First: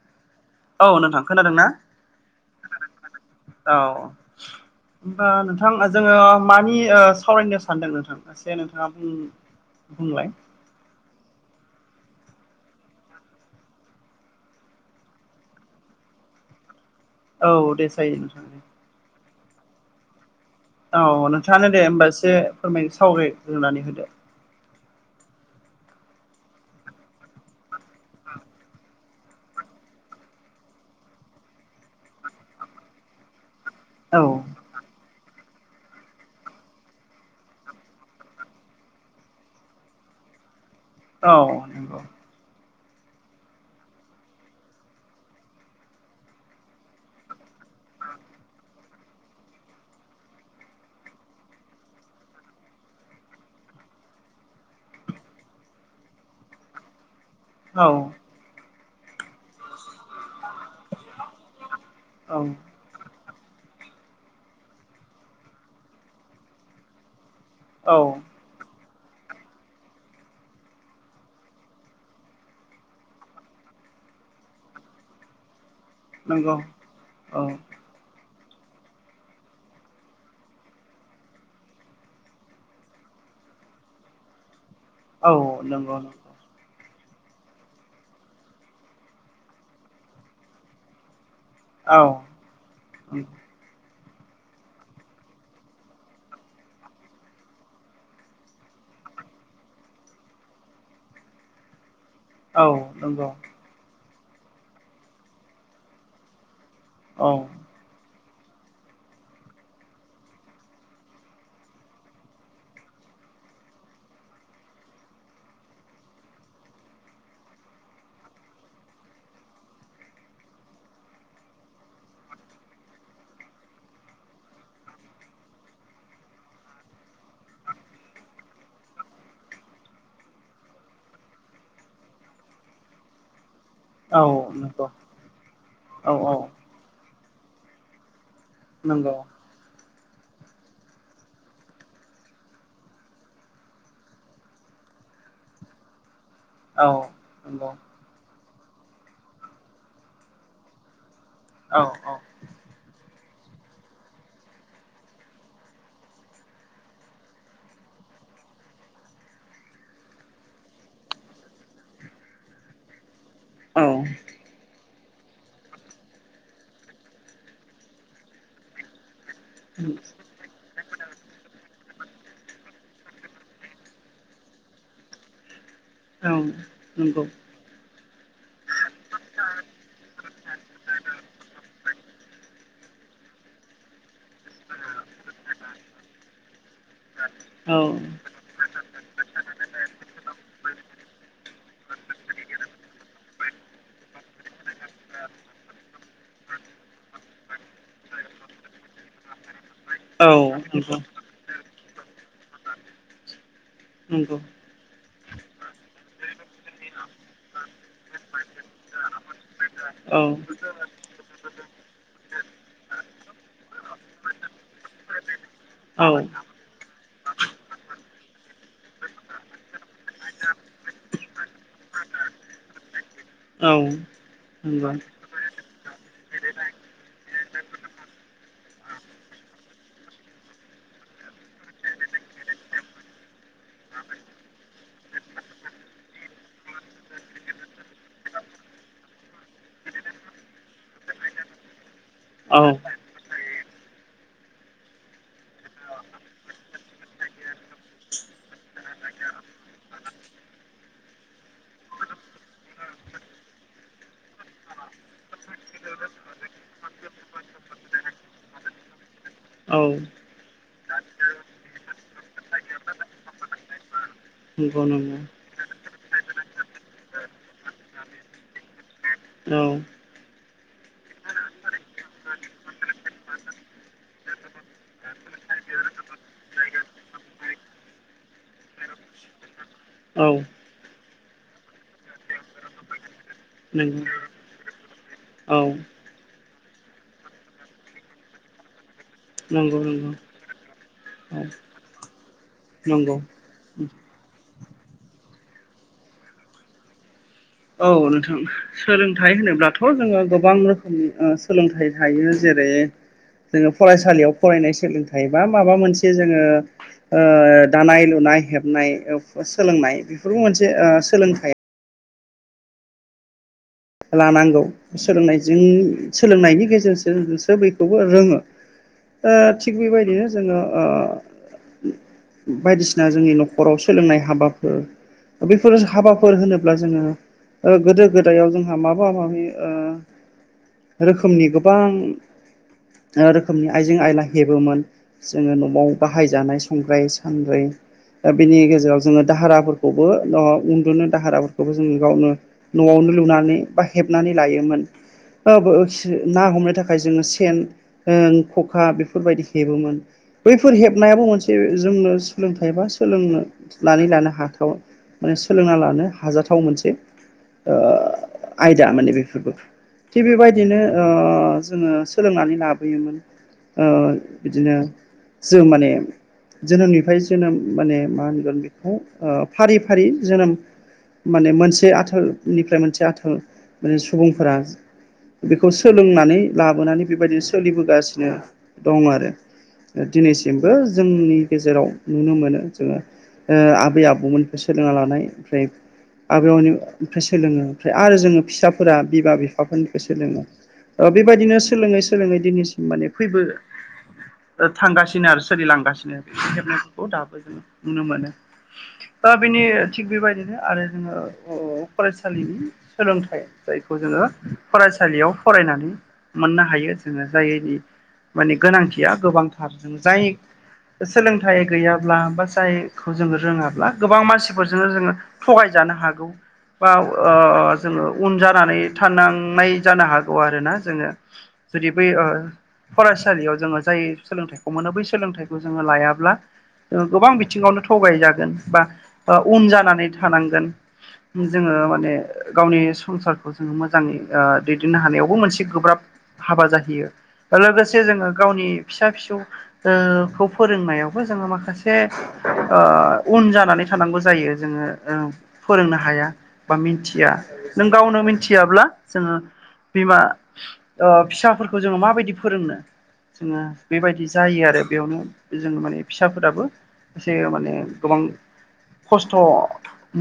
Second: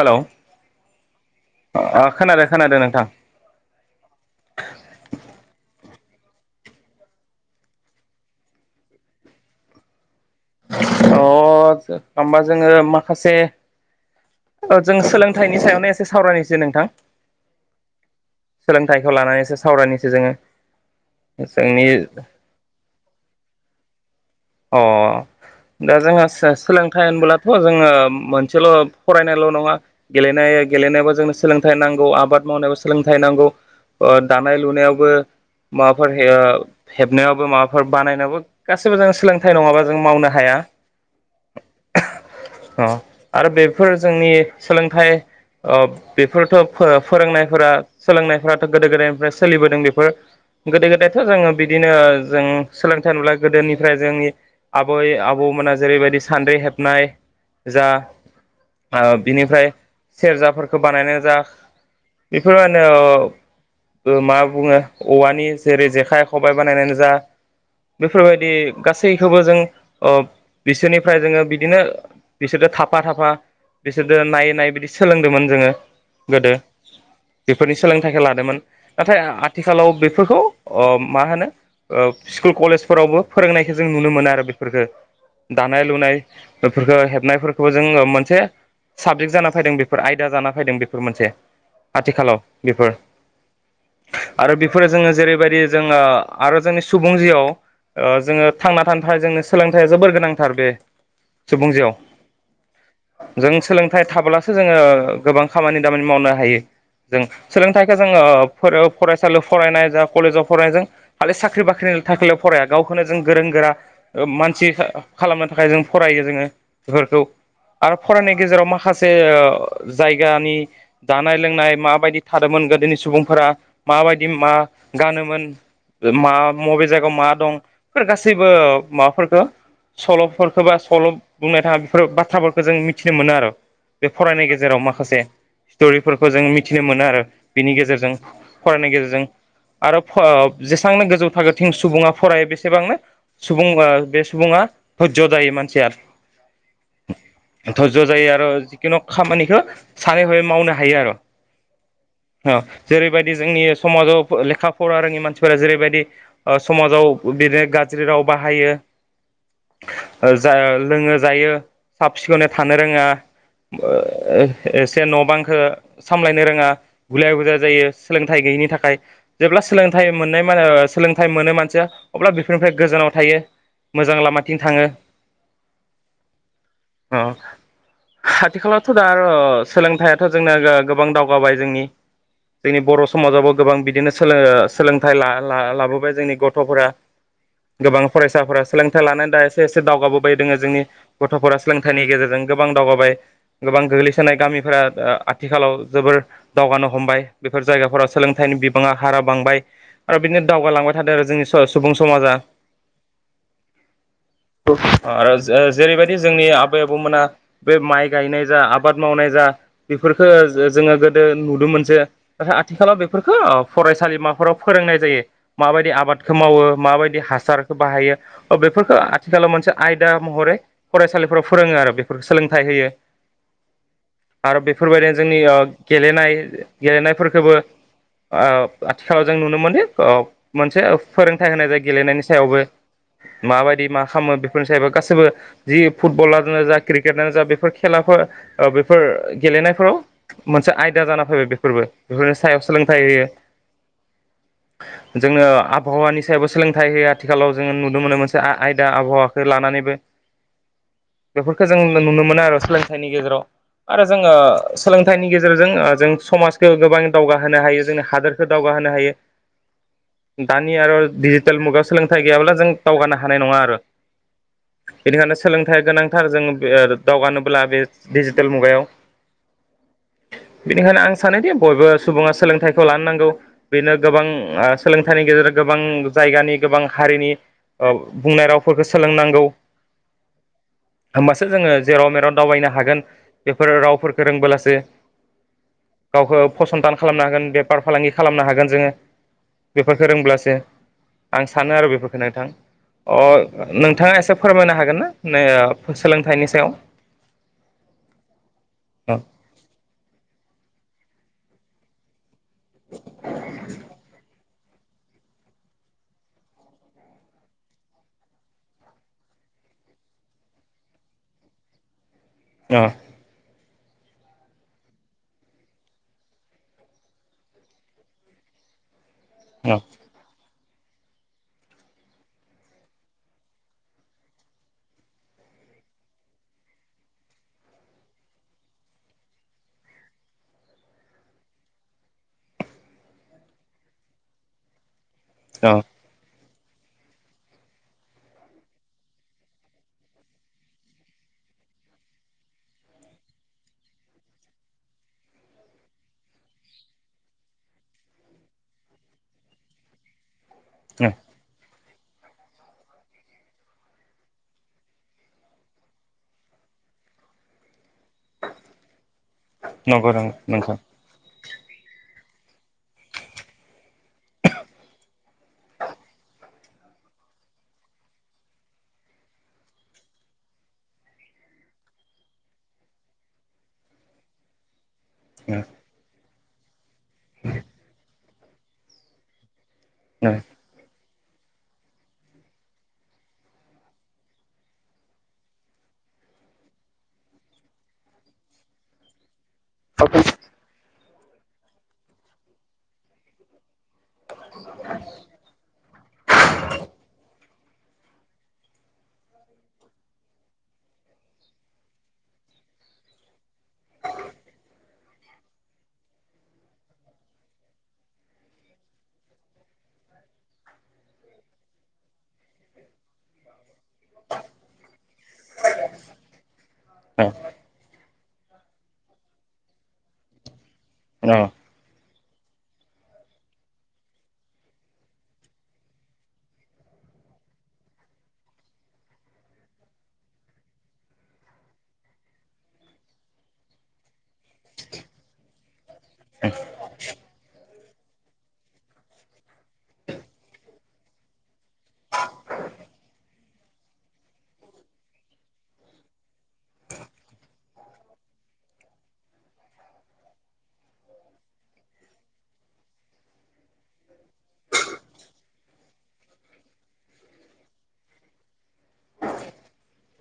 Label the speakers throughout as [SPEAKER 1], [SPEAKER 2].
[SPEAKER 1] Hello
[SPEAKER 2] औ नोंथां खोनादोंना
[SPEAKER 1] ओ खोनादों खोनादों नोंथां।
[SPEAKER 2] औ होनबा नोंथां जोङो मानि ओ सावरायनो सानदों नोंथां एसे नोंथाङा बुं बुंलाय।
[SPEAKER 1] अ आतसा होमबा जोङो माखासे औ जों सोलोंथाइनि सायावनो एसे सावरायनोसै नोंथां।
[SPEAKER 2] औ दे जायो नोंथां दे।
[SPEAKER 1] सावरायनिसो जोङो।
[SPEAKER 2] औ नोंथाङानो दे
[SPEAKER 1] जोंनि
[SPEAKER 2] होमबा एसे फोरमाय सावरायग्रोंनानै होदो।
[SPEAKER 1] अ। दा जोंहा सो सोलोंथाइ होनबोब्लाथ' जोङो मोनसेल' फरायनायल' नङा गेलेनाय गेलेनायाबो जोंनो सोलोंथाइ नांगौ आबाद मावनायाव सोलोंथाइ नांगौ। ओ
[SPEAKER 2] औ
[SPEAKER 1] दानाय लुनायावबो माबाफोर हेब हेबनायावबो माबाफोर बानायनायावबो गासिबो जों सोलों थाइ नङाबा जों मावनो हाया।
[SPEAKER 2] औ नंगौ।
[SPEAKER 1] अ आरो बेफोर जोंनि सोलोंथाइ ओ बेफोरथ' फो फोरोंनायफोरा सोलोंनायफोराथ' गोदो गोदायनिफ्राय सोलिबोदों बेफोर गोदो गोदायथ' जोङो बिदिनो जों सोलोंथाइ नुबुला गोदोनिफ्राय जोंनि आबै आबौमोना जेरैबायदि सान्द्रि हेबनाय जा
[SPEAKER 2] औ
[SPEAKER 1] ओ बिनिफ्राय सेरजाफोरखौ बानायनाय जा
[SPEAKER 2] औ
[SPEAKER 1] बेफोर मानो ओ मा बुङो औवानि जेरै जेखाइ खबायाइ बानायनानै जा
[SPEAKER 2] औ
[SPEAKER 1] बेफोरबायदि गासै सैखौबो जों ओ बिसोरनिफ्राय जोङो बिदिनो बिसोरो थाफा थाफा बिसोरजों नायै नायै बिदि सोलोंदोंमोन जोङो गोदो।
[SPEAKER 2] नंगौ औ
[SPEAKER 1] बेफोरनि सोलोंथाइखौ लादोंमोन नाथाय आथिखालाव बेफोरखौ मा होनो स्कुल कलेजफोरावबो फोरोंनाय जों नुनो मोनो आरो बेफोरखौ
[SPEAKER 2] औ नंगौ नंगौ
[SPEAKER 1] दानाय-लुनाय फोरफोरखौ हेबनायफोरखौबो जोङो मोनसे साबजेक्ट जाना फैदों बेफोर आयदा जाना फैदों बेफोर मोनसे।
[SPEAKER 2] औ
[SPEAKER 1] आथिखालाव बेफोर आरो बेफोरो जोङो जेरैबायदि जोङो आरो जोंनि सुबुं जिआव जोङो थांना थानो थाखाय जोंनो सोलोंथाइया जोबोर गोनांथार बे सुबुंजिउयाव।
[SPEAKER 2] औ नंगौ।
[SPEAKER 1] सोलोंथाय थाब्लासो जोङो गोबां खामानि दामानि मावनो हायो जों।
[SPEAKER 2] औ
[SPEAKER 1] सोलोंथाइखौ जोङो फोर फरायसालियाव फरायनाय जा कलेजाव फरायनायजों खालि साख्रि बाख्रिनि थाखायल' फराया गावखौनो जों गोरों गोरा मानसि खालामनो थाखाय जों फरायो जोङो बेफोरखौ आरो फरायनाय गेजेराव माखासे जायगानि जानाय- लोंनाय माबायदि थादोंमोन गोदोनि सुबुंफोरा माबायदि मा गानोमोन मा मबे जायगायाव मा दं बे गासैबो माबाफोरखौ सल'फोरखौ बा सल' बुंनाय थाङा बेफोर बाथ्राफोरखौ जों मिथिनो मोनो आरो। बे
[SPEAKER 2] औ
[SPEAKER 1] फरायनाय गेजेराव
[SPEAKER 2] नंगौ
[SPEAKER 1] माखासे
[SPEAKER 2] औ
[SPEAKER 1] स्ट'रिफोरखौ
[SPEAKER 2] औ
[SPEAKER 1] जों मिथिनो मोनो आरो बिनि गेजेरजों। फरायनायनि
[SPEAKER 2] नंगौ
[SPEAKER 1] गेजेरजों आरो जेसांनो गोजौ थाखोथिं सुबुङा फरायो बेसे एसेबांनो सुबुं बे सुबुङा धज्य' जायो मानसिया।
[SPEAKER 2] औ नंगौ औ औ
[SPEAKER 1] धरज' जायो आरो जिखुनु खामानिखौ सानै हाबै मावनो हायो आरो।
[SPEAKER 2] औ
[SPEAKER 1] औ जेरैबायदि जोंनि समाजाव लेखा फरा रोङि मानसिफोरा जेरैबायदि समाजाव बिदिनो गाज्रि राव बाहायो जा लोङो जायो साब सिखोनै थानो रोङा [inaudible] न' बांखौ सामलायनो रोङा गुलाय-गुजाय जायो सोलोंथाइ गैयिनि थाखाय जेब्ला सोलोंथाइ मोननाय मान सोलोंथाइ मोनो मानसिया अब्ला बेफोरनिफ्राय गोजानाव थायो मोजां लामाथिं थाङो।
[SPEAKER 2] औ
[SPEAKER 1] अ
[SPEAKER 2] नंगौ।
[SPEAKER 1] आथिखालावथ' दा आरो सोलोंथाइथ' जोंना गोबां दावगाबाय जोंनि जोंनि बर' समाजावबो गोबां बिदिनो सोलों सोलोंथाइ लाबोबाय जोंनि गथ'फोरा गोबां
[SPEAKER 2] औ
[SPEAKER 1] फरायसाफोरा सोलोंथाइ थाय लानानै दा एसे एसे दावगाबोबाय दोङो जोंनि गथ'फोरा। सोलोंथाइनि गेजेरजों गोबां दावगाबाय गोबां गोग्लैसोनाय गामिफोरा आथिखालाव जोबोर दावगानो हमबाय बेफोर जायगाफोराव सोलोंथाइनि बिबाङा हारा बांबाय आरो
[SPEAKER 2] औ
[SPEAKER 1] बिदिनो दावगालांबाय
[SPEAKER 2] नंगौ
[SPEAKER 1] थादों आरो जोंनि सुबुं समाजा।
[SPEAKER 2] नंगौ।
[SPEAKER 1] आरो जेरैबायदि जोंनि आबै-आबौमोना बे माइ गायनाय जा आबाद मावनाय जा
[SPEAKER 2] औ
[SPEAKER 1] बेफोरफोरखौ जोङो गोदो नुदोंमोन जे नाथाय आथिखालाव बेफोरखौ फरायसालिमाफोराव फोरोंनाय जायो माबायदि
[SPEAKER 2] औ
[SPEAKER 1] आबादखौ मावो माबायदि हासारखौ बाहायो बेफोरखौ आथिखालाव मोनसे आयदा महरै फरायसालिफ्राव फोरोङो। आरो बेफोरखौ सोलोंथाइ होयो
[SPEAKER 2] औ
[SPEAKER 1] आरो
[SPEAKER 2] नंगौ
[SPEAKER 1] बेफोरबायदिनो जोंनि गेलेनाय गेलेनायफोरखौबो आथिखालाव जों नुनो मोनदि मोनसे फोरोंथाइ होनाय जाय गेलेनायनि सायावबो माबायदि मा खालामो बेफोरनि सायावबो गासैबो जि फुटबलानो जा क्रिकेटानो जा बेफोर खेलाफोर बेफोर गेलेनायफोराव मोनसे आयदा जाना फैबाय बेफोरबो। बेफोरनि सायाव
[SPEAKER 2] औ
[SPEAKER 1] सोलोंथाइ होयो
[SPEAKER 2] [inaudible]
[SPEAKER 1] जोङो। आबहावानि सायावबो सोलोंथाइ होयो आथिखालाव जोङो नुनो मोनो मोनसे आयदा आबहावाखौ लानानैबो। बेफोरखौ जों नुनो मोनो आरो सोलोंथाइनि गेजेराव आरो जोङो सोलोंथाइनि गेजेरजों ओ जों समाजखो गोबां दावगाहोनो हायो जोंनि हादोरखौ दावगा होनो हायो।
[SPEAKER 2] औ
[SPEAKER 1] दानि आरो डिजिटेल मुगायाव सोलोंथाइ गैयाब्ला जों दावगानो हानाय नङा आरो।
[SPEAKER 2] नंगौ नंगौ
[SPEAKER 1] बेनिखायनो सोलोंथाइ गोनां थार जोंनो बे ओ दावगानोब्ला बे डिजिटेल मुगायाव
[SPEAKER 2] उम
[SPEAKER 1] बेनिखायनो आं सानोदि बयबो सुबुङा सोलोंथाइखौ लानो नांगौ बेनो गोबां आ सोलों थायनि गेजेरजों गोबां जायगानि गोबां हारिनि ओ बुंनाय रावफोरखौ सोलोंनांगौ।
[SPEAKER 2] औ
[SPEAKER 1] होमबासो जोङो जेराव मेराव दावबायनो हागोन बेफोर
[SPEAKER 2] नंगौ
[SPEAKER 1] रावफोरखौ रोंबोलासो
[SPEAKER 2] औ
[SPEAKER 1] गावखौ फसंथान खालामनो हागोन बेफार फालांगि खालामनो हागोन जोङो।
[SPEAKER 2] नंगौ
[SPEAKER 1] बेफोरखौ
[SPEAKER 2] नंगौ
[SPEAKER 1] रोंब्लासो
[SPEAKER 2] औ
[SPEAKER 1] आं सानो आरो बेफोरफोरखौ नोंथां
[SPEAKER 2] नंगौ
[SPEAKER 1] अ नोंथाङा एसे फोरमायनो हागोनना नो ओ सोलोंथाइनि सायाव?
[SPEAKER 2] औ नोंथां
[SPEAKER 1] अ
[SPEAKER 2] सोलोंथाइ होनोब्लाथ' जोङो गोबां रोखोमनि ओ सोलोंथाइ थायो‌। जेरै जोङो फरायसालियाव फरायनाय सोलोंथाइ बा माबा मोनसे जोङो ओ दानाय लुनाय हेबनाय सोलोंनाय बेफोरबो मोनसे ओ सोलोंथाइ।
[SPEAKER 1] ओ
[SPEAKER 2] लानांगौ सोलोंनायजों सोलोंनायनि गेजेरजोंसो बखौबो रोङो। ओ थिग बेबायदिनो जोङो ओ बायदिसिना जोंनि न'खराव सोलोंनाय हाबाफोर बेफोर हाबाफोर होनोब्ला जोङो ओ गोदो गोदायाव जों हा माबा माबि ओ रोखोमनि गोबां रोखोमनि आइजें आयला हेबोमोन। जोङो
[SPEAKER 1] अ
[SPEAKER 2] न'आव बाहायजानाय संग्राय सानद्रै। ओ बेनि गेजेराव जोङो दाहाराफोरखौबो उन्दुनो दाहाराफोरखौबो जोङो गावनो न'आवनो लुनानै बा हेबनानै लायोमोन। ओ बो ओ ना हमनो थाखाय जोङो सेन ओं खखा बेफोरबायदि हेबोमोन। बैफोर
[SPEAKER 1] अ
[SPEAKER 2] हेबनायाबो मोनसे जोंनो सोलोंथाइ बा सोलोंनानै लानो हाथाव माने सोलोंना लानो हाजाथाव मोनसे ओ आयदा माने बेफोरबो
[SPEAKER 1] नंगौ
[SPEAKER 2] थिग
[SPEAKER 1] नंगौ नोंथां
[SPEAKER 2] बेबायदिनो ओ जोङो सोलोंनानै लाबोयोमोन ओ इदिनो जों माने जोनोमनिफाय जोनोम माने मा होनगोन बेखौ ओ फारि फारि जोनोम माने मोनसे आथोलनिफ्राय मोनसे आथोल माने सुबुंफोरा बेखौ सोलोंनानै लाबोनानै बेबायदिनो सोलिबोगासिनो दं आरो
[SPEAKER 1] नंगौ
[SPEAKER 2] दिनैसिमबो। जोंनि गेजेराव नुनो मोनो जोङो। ओ आबै आबौमोनफ्राय सोलोंना लानाय ओमफ्राय आबै आबौनि ओमफ्राय सोलोङो ओमफ्राय आरो जोङो फिसाफोरा बिमा बिफाफोरनिफ्राय सोलोङो। ओ बेबायदिनो सोलोङै सोलोङै दिनैसिम माने फैबो थांगासिनो आरो सोलिलांगासिनो बे जेबनायफोरखौ दाबो जों नुनो मोनो। दा बेनि थिग बेबायदिनो आरो जोङो ओ फरायसालिनि सोलोंथाइ जायखौ जोङो फरायसालियाव फरायनानै मोननो हायो जोङो जायनि माने गोनांथिया गोबांथार जाय सोलोंथाइ गैयाब्ला बा जायखौ जोङो रोङाब्ला गोबां मानसिफोरजोंनो जोङो थगायजानो हागौ। बा ओ जोङो उन जानानै थानांनाय जानो हागौ आरोना जोङो जुदि बै ओ फरायसालियाव जोङो जाय सोलोंथाइखौ मोनो बै सोलोंथाइखौ जोङो लायाब्ला। ओ गोबां बिथिङावनो थगायजागोन बा उन जानानै थानांगोन। जोङो माने गावनि संसारखौ जोङो मोजाङै दैदेननो हानायावबो मोनसे गोब्राब हाबा जाहैयो लोगोसे जोङो गावनि फिसा फिसौखौ फोरोंनायावबो जोङो माखासे उन जानानै थानांगौ जायो जोङो फोरोंनो हाया बा मिथिया नों गावनो मिथियाब्ला जोङो बिमा फिसाफोरखौ जोङो माबायदि फोरोंनो? जोङो बेबायदि जायो आरो बेयावनो जों माने फिसाफोराबो एसे माने गोबां खस्थ'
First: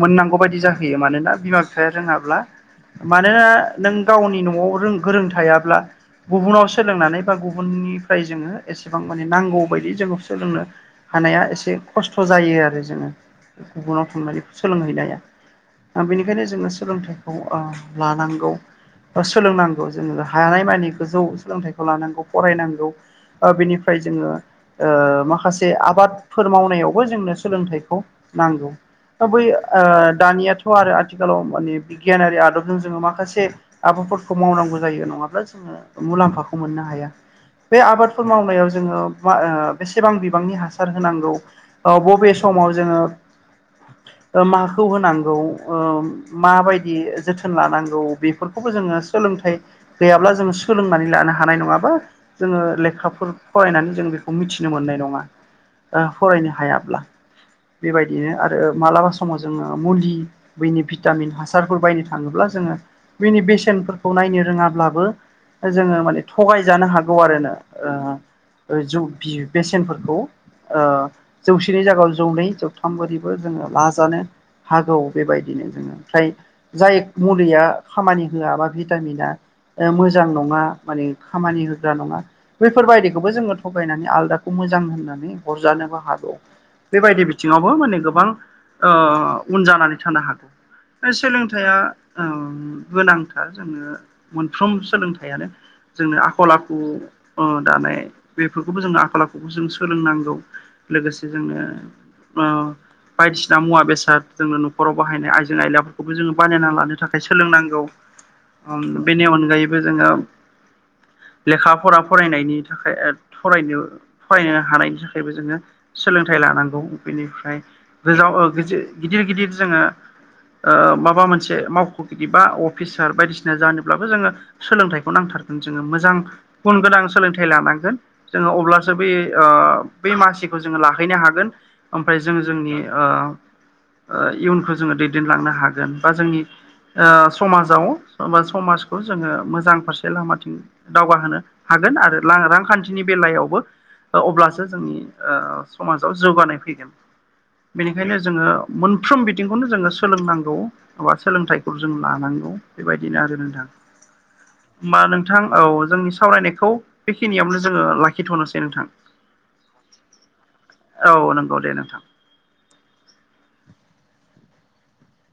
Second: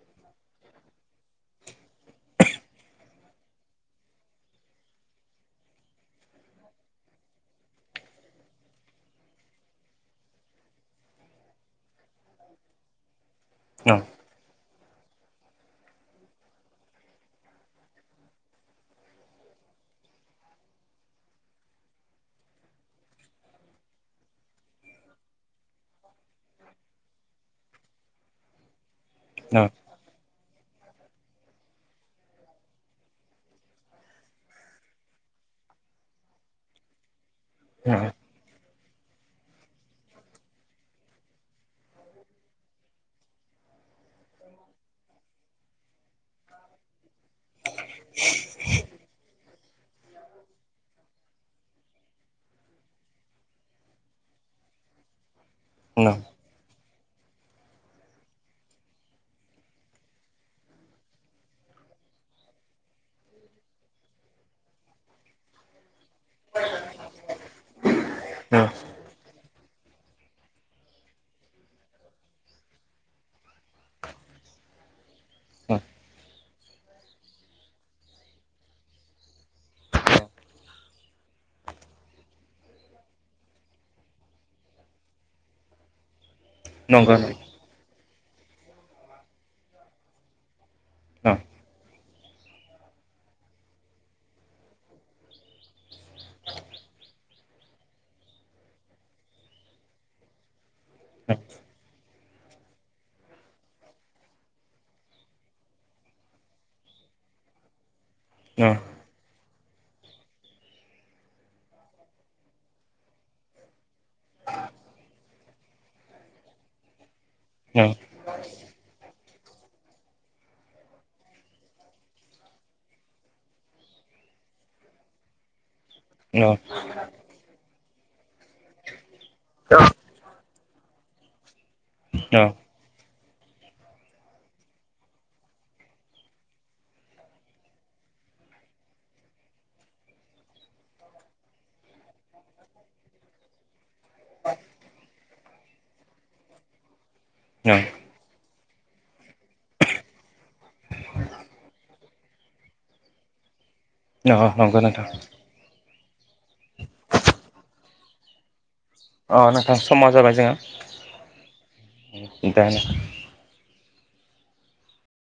[SPEAKER 2] मोननांगौ बायदि जाहैयो मानोना बिमा बिफाया रोङाब्ला मानोना नों गावनि न'आव गोरों थायाब्ला गुबुनाव सोलोंनानै बा गुबुननिफ्राय जोङो एसेबां माने नांगौ बायदि जोंङ सोलोंनो हानाया एसे खस्थ' जायो आरो जोङो गुबुनाव
[SPEAKER 1] नंगौ
[SPEAKER 2] थांनानै सोलोंहैनाया बेनिखायनो जोङो सोलोंथाइखौ लानांगौ। सोलोंनांगौ जोङो हानाय मानि गोजौ सोलोंथाइखौ लानांगौ फरायनांगौ बेनिफ्राय जोङो माखासे आबादफोर मावनायावबो जोंनो सोलोंथाइखौ नांगौ। दा बै दानियाथ' आरो आथिखालाव माने बिगियानारि आदबजों जोङो माखासे आबादफोरखौ मावनांगौ जायो नङाब्ला जोङो मुलाम्फाखौ मोननो हाया बे आबादफोर मावनायाव जोङो बेसेबां बिबांनि हासार होनांगौ बबे समाव जोङो माखौ होनांगौ माबायदि जोथोन लानांगौ बेफोरखौबो जोङो सोलोंथाइ गैयाब्ला जोङो सोलोंनानै लानो हानाय नङा। जोङो लेखाफोर फरायनानै जों बेखौ मिथिनो मोननाय नङा फरायनो हायाब्ला बेबायदिनो आरो मालाबा समाव जोङो मुलि बेनि भिटामिन हासार हासारफोर बायनो थाङोब्ला जोङो बिनि बेसेनफोरखौ नायनो रोङाब्लाबो जोङो माने थगायजानो हागौ आरो ना ओ जों बेसेनफोरखौ जौसेनि जागायाव जौनै जौथाम बोरिबो जोङो लाजानो हागौ बेबायदिनो जोङो फ्राय जाय मुलिया खामानि होआ बा भिटामिना मोजां नङा माने खामानि होग्रा नङा बैफोरबायदिखौबो जोङो थगायनानै आलदाखौ मोनो मोजां होननानै हरजानोबो हागौ। बेबायदि बिथिङावबो माने गोबां उन जानानै थानो हागौ सोलोंथाइ गोनांथार जोंङो मोनफ्रोम सोलोंथाइयानो जोंनो आखल आखु दानाय बेफोरखौबो जों आखल आखुखौ जों सोलोंनांगौ लोगोसे जों बायदिसिना मुवा बेसाद जोंनो न'खराव बाहायनाय आइजें आइलाफोरखौबो जोङो बानायना लानो थाखाय सोलोंनांगौ बेनि अनगायैबो जोङो [inaudible] लेखा फरा फरायनायनि थाखाय फरायनो फरायनो हानायनि थाखायबो जोङो सोलोंथाइ ला लानांगौ बिनिफ्राय गोजाव ओ गिदिर गिदिर ओ माबा मोनसे मावख'गिरि बा अफिसार बायदिसिना जानोब्लाबो जोङो सोलोंथाइखौ नांथारगोन। मोजां गुन गोनां सोलोंथाइ लानांगौ जोङो अब्लासो बै ब मासिखौ जोङो लाहैनो हागोन ओमफ्राय जोंङो जोंनि इयुनखौ जोङो दैदेनलांनो हागोन बा जोंनि समाजाव बा समाजखौ जोङो मोजां फारसे लामाथिं दावगाहोनो हायो। आरो रांखान्थिनि बेलायावबो अब्लासो जोंनि समाजाव जौगानाय फैगोन। बेनिखायनो जोङो मोनफ्रोम बिथिंखौनो जोङो सोलोंनांगौ बा सोलोंथाइखौ जों लानांगौ बेबायदिनो आरो नोंथां नोंथां औ जोंनि सावरायनायखौ बेखिनियावनो जोङो लाखिथ'नोसै नोंथां
[SPEAKER 1] अ नोंथां समा जाबाय
[SPEAKER 2] औ नंगौ दे नोंथां
[SPEAKER 1] जोंहा उम दे नोंथां।